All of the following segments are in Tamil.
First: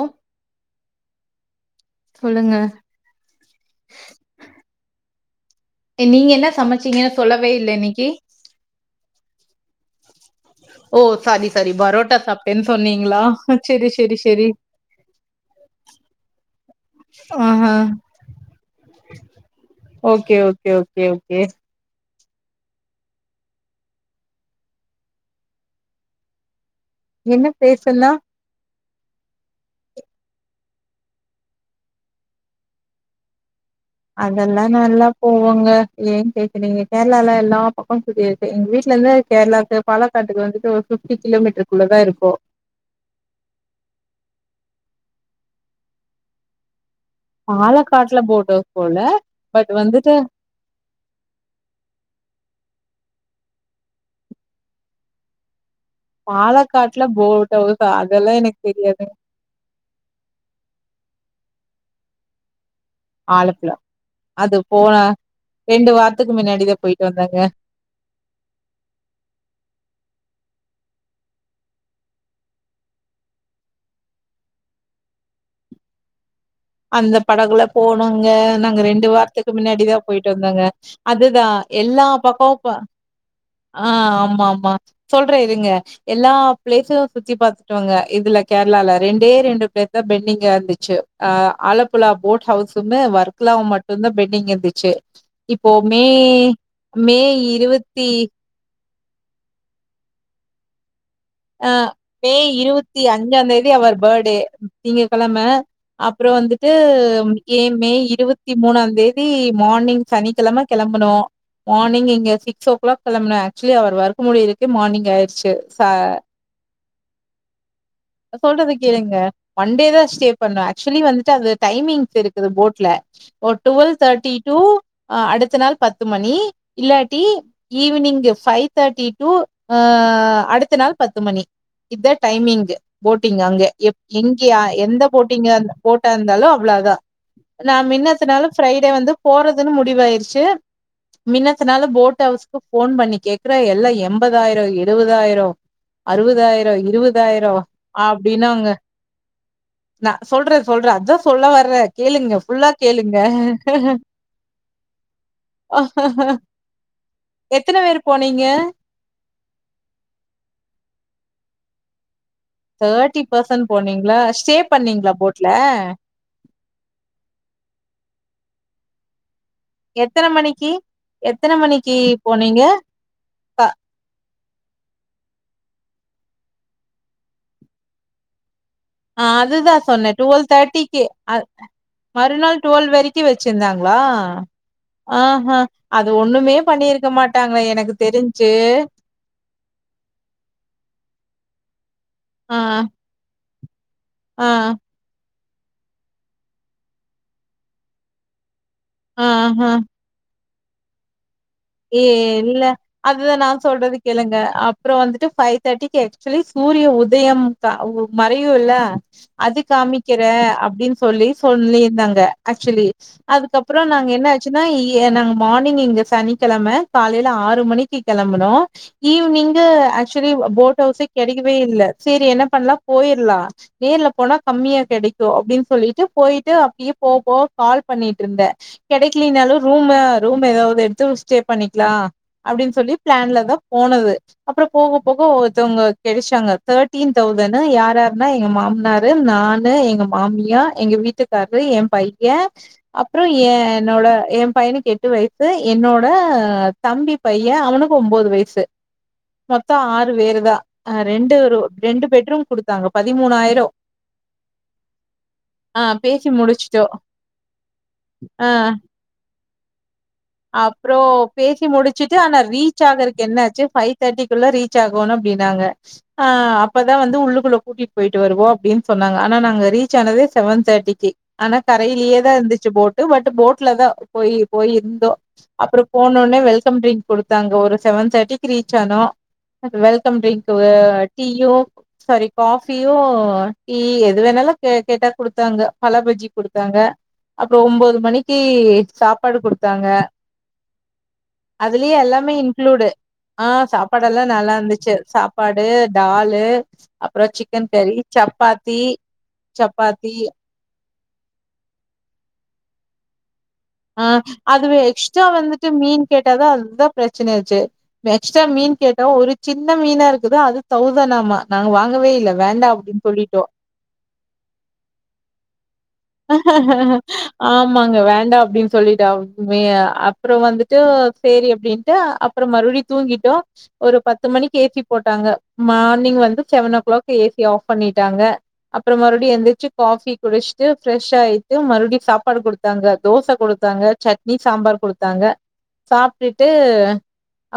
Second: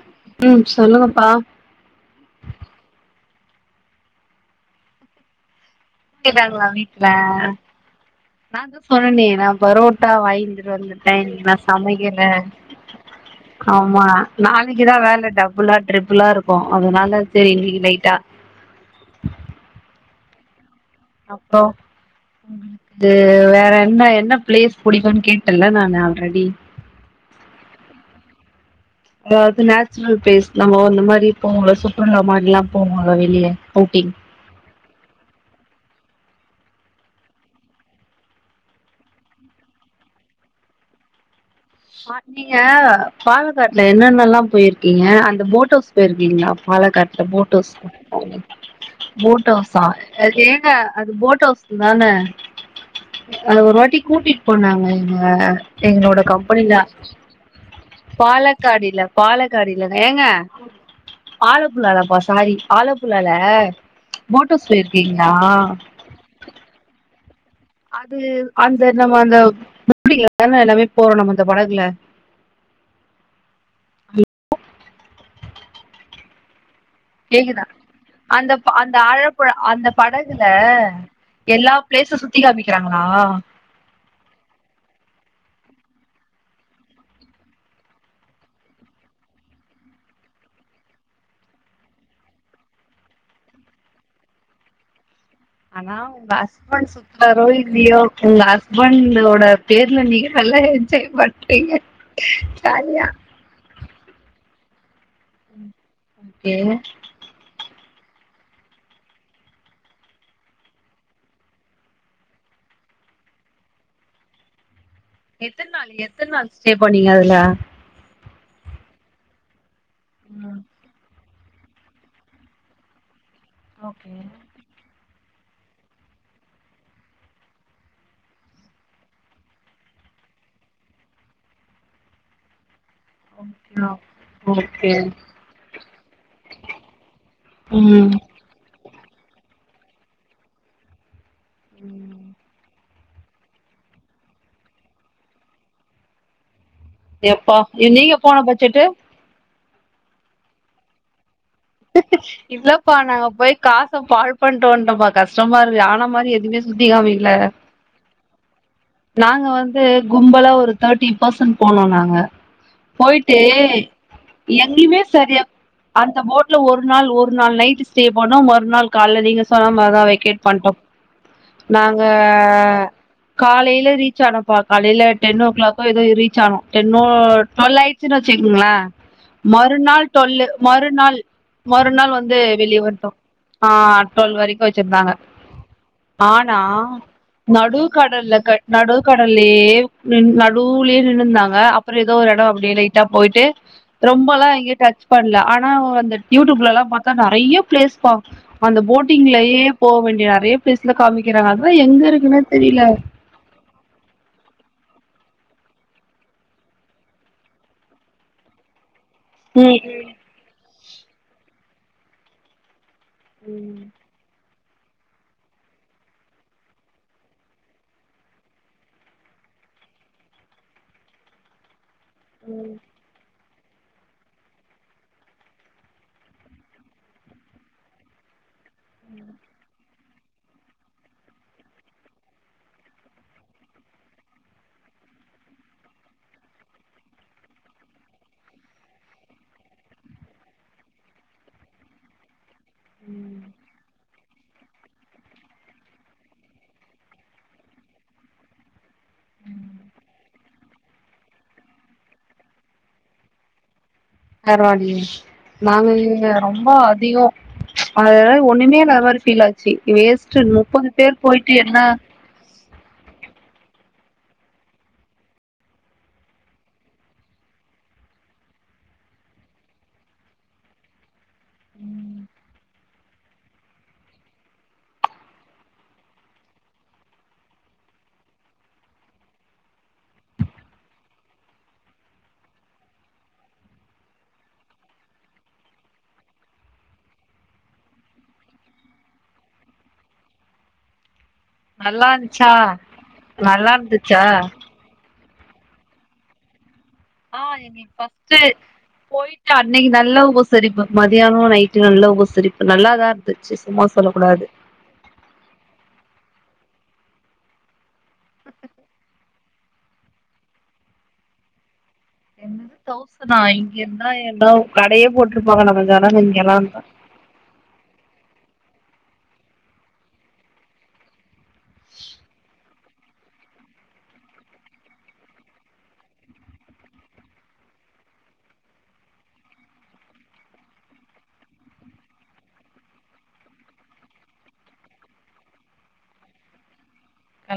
ஓ ம் சொல்லுங்கப்பா சொல்லுங்க நீங்க என்ன கேட்டாங்களா வீட்ல சமச்சீங்கன்னு சொல்லவே இல்ல இன்னக்கி நா தா சொன்னனே நா பரோ ட்டா வாய்ந்துட்டு ஓ வந்துட்டேன் சாரி நா சாரி பரோட்டா சமைக்கல சாப்ட்டேன்னு சொன்னீங்களா செரி ஆமா செரி செரி நாளைக்குதா வேல டபுளா ட்ரிபிளா இருக்கும் அதனால சரி ஆஹா இன்னைக்கி லைட்டா ஓகே ஓகே ஓக் அப்றோ உங்குளுக்கு வேற என்ன என்ன ப்ளேஸ் புடிக்குன்னு கேட்டல நா ஆல்ரெடி என்ன ப்ளேஸ்னா அதாவது நேச்சுரல் ப்ளேஸ் நம்ப அந்த மாரி போவோன்லே சுற்றுலா மார்லா போவோம்ல வெளியே அவுட்டிங் அதெல்லா நல்லா போவாங்க ஏன் கேக்குறீங்க கேரளால எல்லா பக்கம் சுத்தியா எங்க வீட்ல இருந்து கேரளாக்கு பாலக்காட்டுக்கு வந்துட்டு ஒரு பிப்டி கிலோ மீட்டர் [unintelligible] நீங்க பாலக்காட்டுல என்னென்ன ல்லாம் போயிருக்கீங்க அந்த போட் ஹவுஸ் போயிருக்கீங்களா பாலக்காட் போட் ஹவுஸ் பாலக்காட்டுல போட் ஹவுஸ் போல போட் பட் ஹவுசா வந்துட்டு எங்க அது போட் ஹவுஸ் தானே அத ஒரு வாட்டி கூட்டிட்டு போனாங்க எங்க எங்களோட கம் காட்டுல போட்ஹவுசா அதெல்லா எனக்கு பாலக்காடில தெரியாதுங் பாலக்காடில ஏங்க ஆலப்புள்ளப்பா சாரி ஆலப் ஆலப்புல அது போன ரெண்டு வாரத்துக்கு முன்னாடிதா போயிட்டு வந்தேங்க அது அந்த நம்ம அந்த மூடில [inaudible] தான எல்லாமே போவோ நம்ம அந்த படகுல அந்த படகுல கேக்குதா போனோங்க அந்த ப- நாங்க அந்த ரெண்டு வாரத்துக்கு ஆழப்புழா அந்த மின்னாடிதா போயிட்டு படகுல வந்தங்க அதுதா எல்லா பிளேஸும் சுத்தி பக்ககோ காமிக்கிறாங்களா அ ஆமா ஆமா சொல்றேன் இருங்க எல்லா ப்ளேஸும் சுத்தி பாத்துட்டுடோங்க இதுல கேரளால ரெண்டே ரெண்டு ப்ளேஸ் தா பென்டிங்கா இருந் சே அ ஆலப்புழா போட் ஹவுஸ்மு ஒர்க்லாம் மட்டுதா பெட்டிங் இருந்துச்சு இப்போ ஆனா மே உங்க ஹஸ்பண்ட் மே சுத்துறாரோ இல்லையோ இருவத்தி உங்க ஹஸ் பண்டுடோட பேர்ல நீங்க நல்லா என்ஜாய் பண் அ மே இருபத்தி அஞ்சா தேதி அவர் பேர்டே நீங்க கெழம அப்றோ ஓகே வந்துட்டு ஏ மே இருபத்தி மூணாம் தேதி மார்னிங் சனிக்கிழம கிளம்பனோ மார்னிங் இங்க சிக்ஸ் ஓ கிலாக் கிளம்பன ஆக்சுவலி அவர் ஒர்க் முடியருக்கு மார்னிங் ஆயிரு எத்தன் நாள் எத்தன் நாள் ஸ்டே பண்ணீங்க அதுல சொல்றது கேளுங்க ஒன் டே தா ஸ்டே ம் பண்ணு ஆக்சுவலி வந்துட்டு அது டைமிங்ஸ் இருக்குது போட் ல ஓ டுவெல் ஓகே தேர்டி டு அடுத்த நாள் பத்து மணி இல்லாட்டி ஈவினிங்கு ஃபைவ் தேர்டி டு ஆ அடுத்த நாள் பத்து மணி இதா டைமிங்கு போட்டிங் அங்க ஓகே எ எங்க ஓகே எந்த போட்டிங்க போட்டா இருந்தாலு அவ்வளோ தா நா ம் மின்னத்தினாலு ஃப்ரைடே வந்து போறதுன்னு முடிவயிருச்சு மின்னத்தனாலூ போட் ம் ஹவுஸ்க்கு போன் பண்ணி கேக் கற எல்லா எண்பதாயிரோ எழுபதாயிரோ அறுபதாயிரோ இருபதாயிரோ எப்பா நீங்க போன அப்படின்னங்க பட்ஜெட்டு நா சொல்ற சொல்ற அதா சொல்ல வர்றே கேளுங்க ஃபுல்லா இல்லப்பா கேளுங்க நாங்க போய் காச பால் பண்ணிட்வன்டோப்பா கஷ் டமா இருக்கு ஆனா மாரி எதுவுமே சுத்தி காமிக்ல எத்தன பேர் போனீங்க நாங்க வந்து கும்பல ஒரு தேர்ட்டி பர்சன் போனோ நாங்க தேர்ட்டி போயிட்டு பர்சன்ட் போனீங்களா ஸ்டே எங்கயுமே பண்ணீங்களா சரியா போட்ல அந்த போட் ல ஒரு நாள் ஒரு நாள் நைட் ஸ்டே பனோ மறுநாள் கால நீீங்க சொன்ன மார்தா எத்தன வெக்கேட் பண்டோ மணிக்கு எத்தன மணிக்கு நாங்க போனீங்க காலையில ரீச் ஆனோம்ப்பா காலையில டென் ஓ கிளாக்கோ ஏதோ ரீச் ஆணோ டென்நோ டுவெல் ஆயி ச்சுன்னு வச்சுங்களே ஆ அதுதா மறுநாள் சொன்னே டுவெல் டுவெலு தேர்ட்டிக்கு மறுநாள் அ மறுநாள் வந்து வெளிய டுவெல் வண்டோ வரைக்கு ஆ வச்சிருந்தாங்களா டுவெல் வரைக்கு வச்சிருந்தாங்க ஆஹா அது ஒண்ணுமே ஆனா பண்ணிருக்க மாட்டாங்க நடு எனக்கு கடல்ல தெரிஞ்சு கட் நடு கடல்லயே நடுலேயே நின்னுந்தாங்க அப்றோ ஏதோ ஒரு எடம் ஆ அப்டியே லைட்டா போயிட்டு ரொம்பெல்லா ஆ எங்கே டச் பண்ணல ஆனா வந்துட் யூடியூப்லல்லா பாத்தா நெறைய பிளேஸ் பா அந்த போட்டிங்லயே ஆஹா போக வேண்டிய நெறைய பிளேஸ்லா காமிக்கிறாங்க அதுதா ஏ எங்க இருக்குன்னே இல்ல தெரில அதுதா நா சொல்றது கேளுங்க அப்றம் வந்துட்டு பஃபைவ் தேர்ட்டிக்கு ஆக்சுவலி சூரிய உதயம் தா மறையுல்ல அது காமிக்கற அப்டின்னு சொல்லி சொல்லிருந்தாங்க ஆக்சுவலி அதுக்கப்றம் நாங்க என்ன ஆச்சுன்னா இ நாங்க மார்னிங் இங்க சனி க்கெழம காலையில ஆறு மணிக்கு கெளம்புனோ ஈவி்னிங்கு ஆக்சுவலி போட் ஹவுஸே கிடைக்கவே இல் செரி என்ன பண்ணலா போயிடலா நேர்ல போனா கம்மியா கெடைக்கு அப்டின்னு சொல்லிட்டு போயிட்டு அப்பயே போக போக கால் பண்ணிட்டு இருந்த கெடைக்கலினாலும் ரூமா ரூம் ஏதாவது எடுத்து ஸ்டே பண்ணிக்கலா அப்டின்னு சொல்லி பிளான்ல தா போனது அப்றோ போக போக ஒருத்தவங்க கிடைச்சாங்க தேர்டீன் தௌசண்ட யார் யாருன்னா எங்க மாமனார் ரு நானு எங்க மாமியா எங்க வீட்டுக்காரரு என் பை ய அப்றோ என் என்னோட என் பையனுக்கு எட்டு வயசு என்னோ ட தம்பி பைய அவனுக்கு ஒன்பது வயசு மொத்தோ ஆறு பேரு தா ஆ ரெண்டு ரூ ரெண்டு பெட்ரூம் குடுத்தாங்க பதிமூணாயிரோ பரவாயில்லயே ஆ நாங்க இங்க பேசி ரொம்ப முடிச்சுட்டோ அதிகோ அட ஆ ஆ ஒண்ணுமே இல்லாத மாரி ஃபீல் ஆ வேஸ்ட்டு முப்பது பேர் போயிட்டு என்ன ச்சு ஆனா ரீச் ஆகுறக்கு என்ன ஆச்சு பைவ் தேர்ட்டிக்குள்ள ரீச் ஆகோனும் அப்டினாங்க ஆ அப்பதா வந்து உள்ளுக்குள்ள கூட்டிட்டு போயிட்டு வருவோம் அப்டின்னு சொன்னாங்க ஆனா நாங்க ரீச் ஆனதே செவன் தேர்ட்டிக்கு ஆனா கரையிலேயே தா இருந்துச்சு போட்டு பட் போட்ல தான் போயி போயி இருந்தோ அப்புரோ போனோனே வெல்கம் ட்ரிங்க் கொடுத்தாங்கோ ஒரு செவன் தேர்ட்டிக்கு ரீச் ஆணோ அ வெல்கம் ட்ரிங்க்கு டீயு சாரி காபியு டீ எது வேணாலு கேட்டா குடுத்தாங்க பழபஜ்ஜி குடுத்தாங்க அப்ரோ ஒம்போது மணிக்கு சாப்பாடு கொடுத்தாங்க அதுலயே நல்லா எல்லாமே இருந்துச்சா இன்குளூடு ஆ நல்லா சாப்பாடு இருந்துச்சா எல்லா நல்லா இருந்துச்சு சா ப்பாடு டாலு அப்ரோ ஆ சிக்கன் எங்களுக்கு கரி ஃபஸ்ட்டு சப்பாத்தி சப்பாத்தி சரிப்பு மதியானோ நைட்டு நல்ல உபசரிப்பு நல்லாதா வெச்சு சும்மா ஆ சொல்ல கூடாது அதுவே எக்ஸ்ட்ரா வந்துட்டு மீன் கேட்டாதா அதுதா பிரச்சனை ஆயிருச்சு நெக்ஸ்டா மீன் கேட்டோ ஒரு சின்ன மீனா இருக்குது அது தௌசண் ஆமா நாங்க வாங்கவே இல்ல வேண்டா என்னது அப்டின்னு தவ்சனா சொல்லிட்டோ இங்க இருந்தா எல்லா ஒரு கடையே போட்டிருப்பாங்க [unintelligible] இங்கெல்லா இருந்தா ஆமாங்க வேண்டா அப்டின் சொல்லிட்டுமே அப்ரோ வந்துட்டு சேரி அப்டின்ட்டு அப்ரோ மறுபடியு தூங்கிட்டோ ஒரு பத்து மணிக்கு ஏசி போட்டாங்க மார்னிங் வந்து seven o'clock AC off பண்ணிட்டாங்க அப்ரோ மறுபடியு எந்திரிச்சு காபி குடிச் ரெஷ் ஆயிட்டு மறுபடியு சாப்பாடு கொடுத்தாங்க தோச கொடுத்தாங்க சட்னி சாம்பார் கொடுத்தாங்க சாப்ட்டுட்டு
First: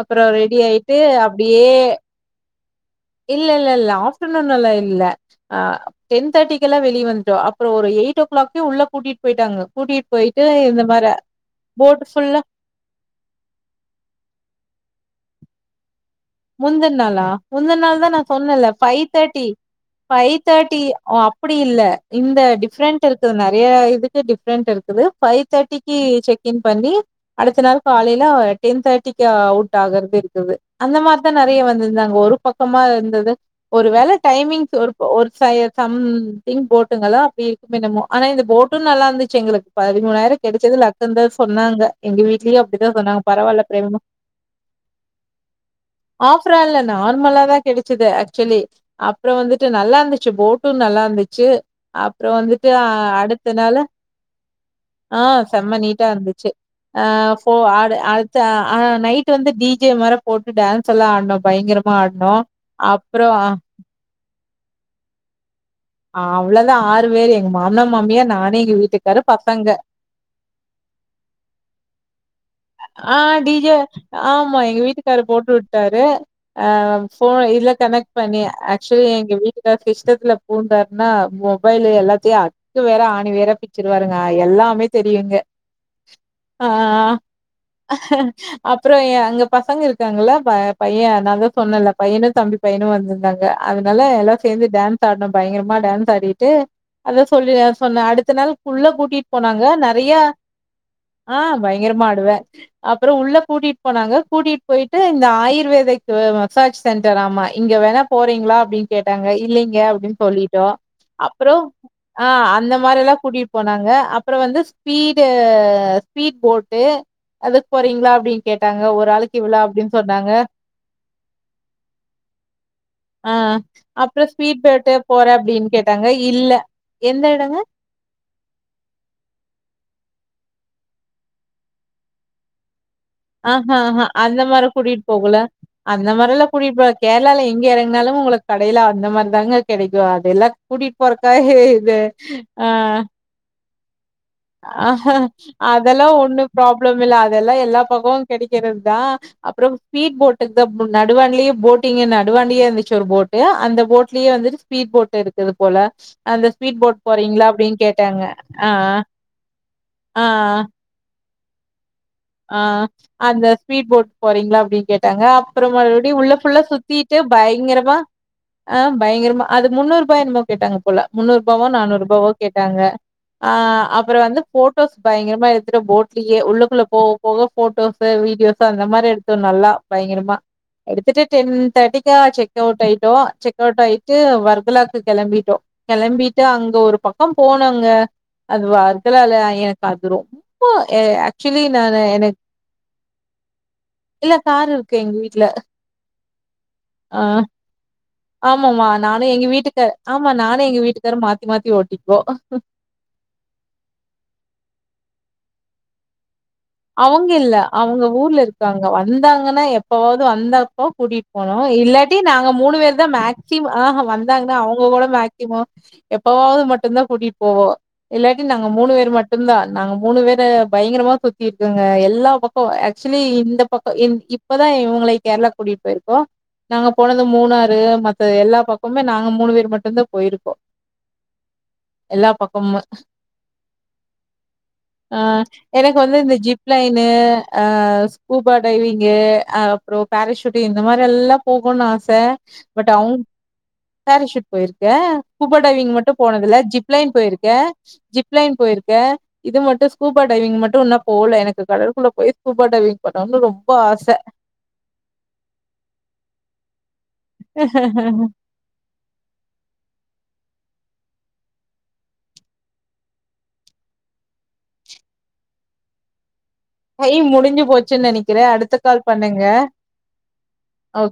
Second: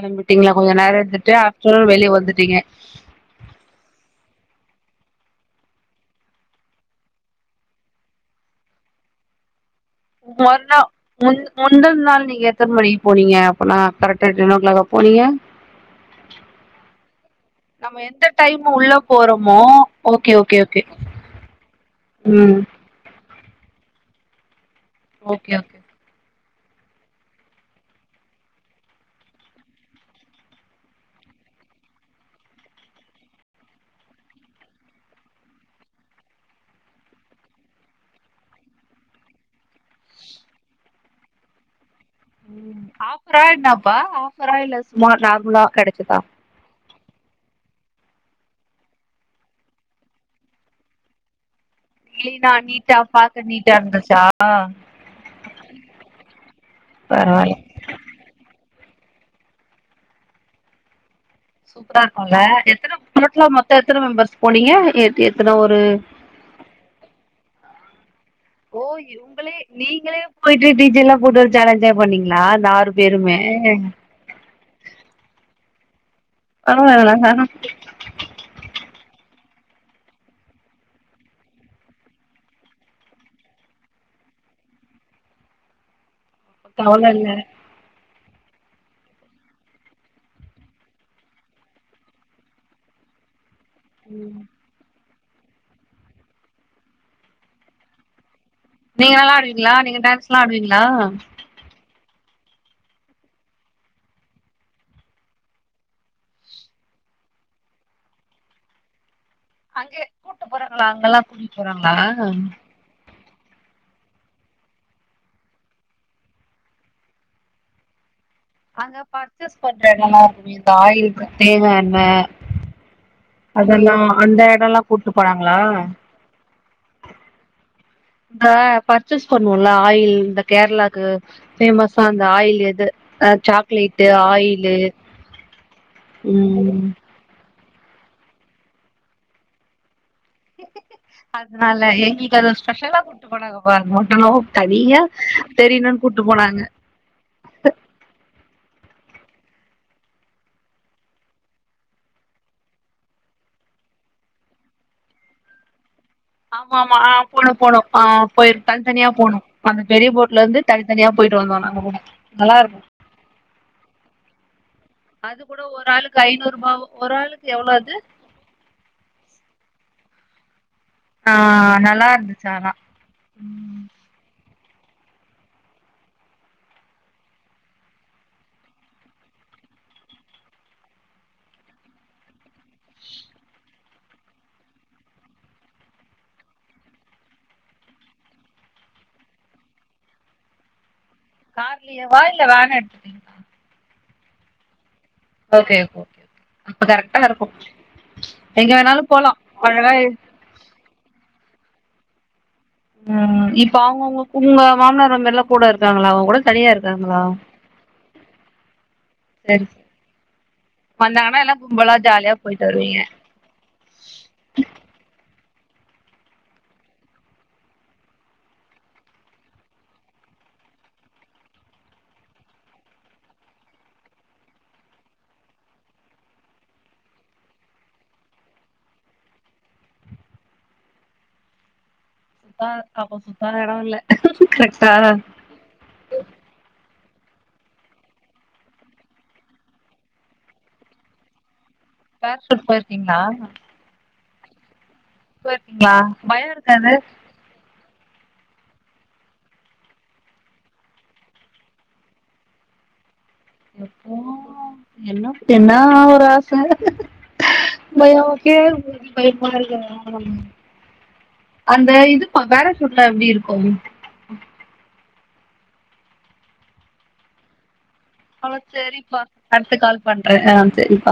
அப்ரோ ரெடி கொஞ்ச ஆயிட்டு நேரோ இருந்துட்டு அப்டியே ஆஃப்டர்நூன் வெளிய வந்துட்டீங்க இல்ல இல்ல இல்ல ஆப்டர்நூன்ல்லா இல்ல டென் தேர்டிக்குல்லா வெளியே வந்துட்டோ அப்ரோ ஒரு எயிட் ஓ கிளாக்கே உள்ளே கூட்டிட்டு போயிட்டாங்க கூட்டிட்டு போயிட்டு மறுநா இந்த மார முந் முந்தன் போட் நாள் புல்லா நீங்க எத்தன மணிக்கு போனீங்க அப்பனா கரக்ட்டா டென் ஓ கிளாக போனீங்க முந்துன நாளா முந்துன நாள் நம்ம தா நா எந்த டைம் சொன்னேல உள்ள ஃபைவ் தேட்டி போறோமோ okay five okay okay thirty ஓ அப்டி இல்ல இந்த ம் டிஃப்ரெண்ட் இருக்குது நெறைய இதுக்கு டிஃப்ரென்ட் இருக்குது பைவ் ஓகே ஓகே தேர்டிக்கு செக் இன் பண்ணி அடுத்த நாள் காலையில டென் தேர்ட்டிக்கு அவுட் ஆகுறது இருக்குது அந்த மாரி நெறைய வந்திருந்தாங்க ஒரு பக்கமா இருந்தது ஒரு வேள டைமிங்ஸ் ஒரு ஒரு ச சம்திங் போட்டுங்களா அப்டி மினமோ ஆனா இந்த போட்டு நல்லா இருந்துச்சு எங்களுக்கு பதிமூணாயிரக்கு கிடைச்சது லக்குந்துதா சொன்னாங்க எங்க வீட்லயு அப்டிதா சொண்ணாக பரவால்ல பிரேமா கராயலசுமா நார்மலா கிடைச்சதா ஆப்ரா இல்ல நார்மலா தா கிடைச்சது ஆக்சுவலி அப்ரோ வந்துட்டு நல்லா இருந்துச்சு போட்டு நல்லா இருந்துச்சு அப்ரோ கிளீனா வந்துட்டு அ நீட்டா பாக்க அடுத்த நீட்டா நாள இருந்துச்சா ஆ செம்ம நீட்டா இருந்துச்சு ஆ ஃபோ பரவால்ல ஆடு ஆ அடுத்து அ நைட்டு வந்து டி ஜே மார போட்டு டேன்ஸ்ஸெல்லா ஆட்னோ சூப்பரா இருக்குல்ல எத்தன [unintelligible] டோட்டலா மொத்தோ எத்தன மெம்பர்ஸ் போனீங்க எத்தன ஒரு அவ்ளதா ஆறு பேரு எங்க மாமனா மாமியார் நானு எங்க ஓ வீட்டுக்காரு பக் உங்களே நீங்களே போயிட்டு டீஜேல்லா போட்டு ஒரு ஜேலஞ்சாய் பண்ணீங்களா இந்த ஆறு ஆ பேருமே டி ஜே ஆமா எங்க வீட்டுக்காரு போட்டு விட்டாரு அ ஃபோன் பரவால்ல இதுல கனெக் பண்ணி ஆக்சுலி எங்க வீட்டுகார் சிஸ்டத்துல பூந்தாருனா மொபைல் எல்லாத்தயு அக்கு வேறா ஆணி வேறா பிச்சிருவாருங்க எல்லாமே தெரியுங்க கவலயில்ல அஹ்ஹ அப்றோ எ அங்க பசங்க இருக்காங்கல்ல ப பையன் நான்தா சொன்னல்ல பையனு தம்பி பையனு வந்திந்தாங்க அதனால ம் எல்லா சேந்து டேன்ஸ் ஆட்னோ பயங்கரமா டேன்ஸ் ஆடிட்டு அத சொல்லி நா சொன்ன அடுத்த நாள் உள்ள நீங்க கூட்டிட்டு நல்லா போனாங்க ஆடுவீங்களா நீங்க நெறயா டான்ஸ் எல்லா ஆடுவீங்களா ஆ பயங்கரமா ஆடுவ அப்றோ உள்ள கூட்டிட்டு போனாங்க கூட்டிட்டு போயிட்டு இந்த ஆயுர்வேதக் மசாஜ் சென்டர் ஆமா இங்க வேணா போறீங்ளா அப்டின் கேட்டாங்க இல்லைங்க அங்க அப்டின் கூட்டு சொல்லிட்டோ போறாங்களா அங்கெல்லா அப்றோ கூட்டிட்டு போறாங்களா ஆ அந்த மாரில்லா கூட்டிட்டு போனாங்க அப்றோ வந்து ஸ்பீடு ஸ்பீட் போட்டு அதுக்கு போறீங்ளா அப்டின் அங்க பர்ச்சேஸ் பண்ற எடமா இந்த ஆயில் தேங்கா எண்ணெ அ அதெல்லா அப்றோ அந்த ஸ்பீடு இடம்லா பேட்டு கூட்டு போற போனாங்களா அப்டின் கேட்டாங்க இல்ல எந்த எடங்க அ பர்ச்சேஸ் பண்ணுவோல்ல ஆயில் இந்த கேரளாக்கு ஃபேமஸா இந்த ஆயில் எது அ ஆஹா ஆஹா சாக்லேட்டு அந்த மாரி ஆயிலு கூட்டிட்டு போகல அந்த மாரில்லா கூட்டிட்டு போ ம் கேரளால எங்க எறங்குனாலு உங்களுக்கு கடைல அந்த மாரிதாங்க கெடைக்கு அதெல்லா கூட்டிட்டு போறக்காக இது அ அப்ப நாங்க வர்மாட்டலோ ஆஹா அதெல்லா ஒண்ணு ப்ராப்ளம் இல்ல அதெல்லா எல்லா பக்கமு கெடைக்கறதுதா அப்றோ ஸ்பீட் போட்டுக்குதா போ நடுவான்ட்லயே போட்டிங்க் நடுவான்ட்லயே இருந்துச்சு ஒரு போட்டு அந்த போட்லயே வந்து ஸ்பீட் போட்டு இருக்குது போல அந்த ஸ்பீட் ஆமாமா போட் ஆ போறீங்களா? போனு போனு அப்டின்னு ஆ கேட்டாங்க. போயிரு ஆ, தனித்தனியா போணு அந்த பெரிய போட்ல ஆ. இருந்து தனித்தனியா போயிட்டு வந்தோ நாங்க கூட நல்லா ஆ இருக்கு அந்த ஸ்பீட் போட் போறீங்ளா அப்டின் கேட்டாங்க அது கூட அப்றோ ஒரு மறுபடி ஆளுக்கு உள்ள ஐநூறு ஃபுல்லா ரூபா ஒரு சுத்திட்டு ஆளுக்கு எவ்ளோ அது பயங்கரமா ஆ பயங்கரமா அது முன்னூ ரூபா என்னமோ கேட்டாங்க போட்ல ஆ முன்னூரூபாவோ நல்லா நானூறூரூபாவோ இருந்துச்சு ஆனா கேட்டாங்க அ ம் அப்றோ வந்து போ ட்டோஸ் பயங்கரமா எடுத்துட்டு போட்லயே உள்ளக்குள்ள போ புக ஃபோட்டோஸு வீடியோஸு அந்த மாரி எடுத்தோ நல்லா பயங்கரமா எடுத்துட்டு டென் தேர்ட்டிக்கா செக் அவுட் ஆயிட்டோ செக் அவுட் ஆயிட்டு வர்கலாக்கு கெளம்பிட்டோ கெளம்பிட்டு அங்க ஒரு பக்கோ போனோங்க அது வர்கலால எனக்கு அது ரொம்போ எ ஆக்சுலி நா என் வாய்ல வேணா எடுத்துக்கீங் இல்ல காரு இருக்கு எங்க வீ ஓகே ஓகே அப்ப கரெக்டா இருக்கு எங்க ஆமாமா வேணாலு நானு போலா எங்க வீட்டுக்கார் அழகா ஆமா நானு எங்க வீட்டுக்காரு மாத்தி மாத்தி ஓட்டிப்போ ம் இப்ப அவுங்கவுங்க உங்க மாமனார் வந்தல்ல கூட இருக்காங்ளா அவுங்ககூட தனியா இரு அவுங்க இல்ல அவுங்க ஊர்ல இருக்காங்க வந்தாங்கனா சரி சரி எப்பவாது வந்தப்போ கூட்டி வந்தாங்கன்னா எல்லா போனு கும்பலா இல்லாட்டி ஜாலியா நாங்க போயிட்டு மூணு வருவீங்க வேர்தா மேக்சிம் ஆஹ் வந்தாங்கனா அவுங்க கூட மேக்சிமோ எப்பவாவது மட்டுந்தா கூட்டி போவோ இல்லாட்டி நாங்க மூணு வேரு மட்டுந்தா நாங்க மூணு வேரு பயங்கரமா சு த்தி இருக்குங்க எல்லா பக்கோ ஆக்சுலி இந்த பக்கோ இப்பதான் இவங்கள கேரளா கூட்டிட்டு போயிருக்கோ நாங்க போனது மூணாறு மத்த எல்லா பக்கமே நாங்க மூணு வேர் மட்டுந்தா போயிருக்கோ எல்லா ஆ பக்கமு அப்போ சுத்தாத எடோ இல்ல கரெக்டா ஆ எனக் எனக்கு வந்து இந்த ஜிப் லைனு, ஆ ஸ்கூபா டைவிங்கு, ஆ அப்ரோ பாரஷூட் இந்த மாரி எல்லா போகோன்னு ஆச பேராசூட் பட் அவுங் போயிருக்கீங்களா பாரஷூட் போயிருக்க, ஸ்கூபா டைவிங் போயிருக்கீங்களா மட்டு பயோ போனதுல்ல ஜிப் இருக்காது லைன் போயிருக்க ஜிப் லைன் போயிருக்க இது மட்டு ஸ்கூபா டைவிங் மட் டு இன்னோ போல எனக்கு கடற்குள்ள போய் ஸ்கூபா டைவிங் பண்ணணுன்னு ரொம்ப ஆச எப்போ என்ன என்னா ஒரு ஆச பயோ கே பயமால்லையா [inaudible] அந்த இதுப்பா பாரஷூட்லா எப்படி இருக்கு டைம் முடிஞ்சு போச்சுன்னு நெனைக்கிற அவ்ளோ அடுத்த கால் சரிப்பா பண்ணுங்க அடுத்து கால் பண்றே ஆ சரிப்பா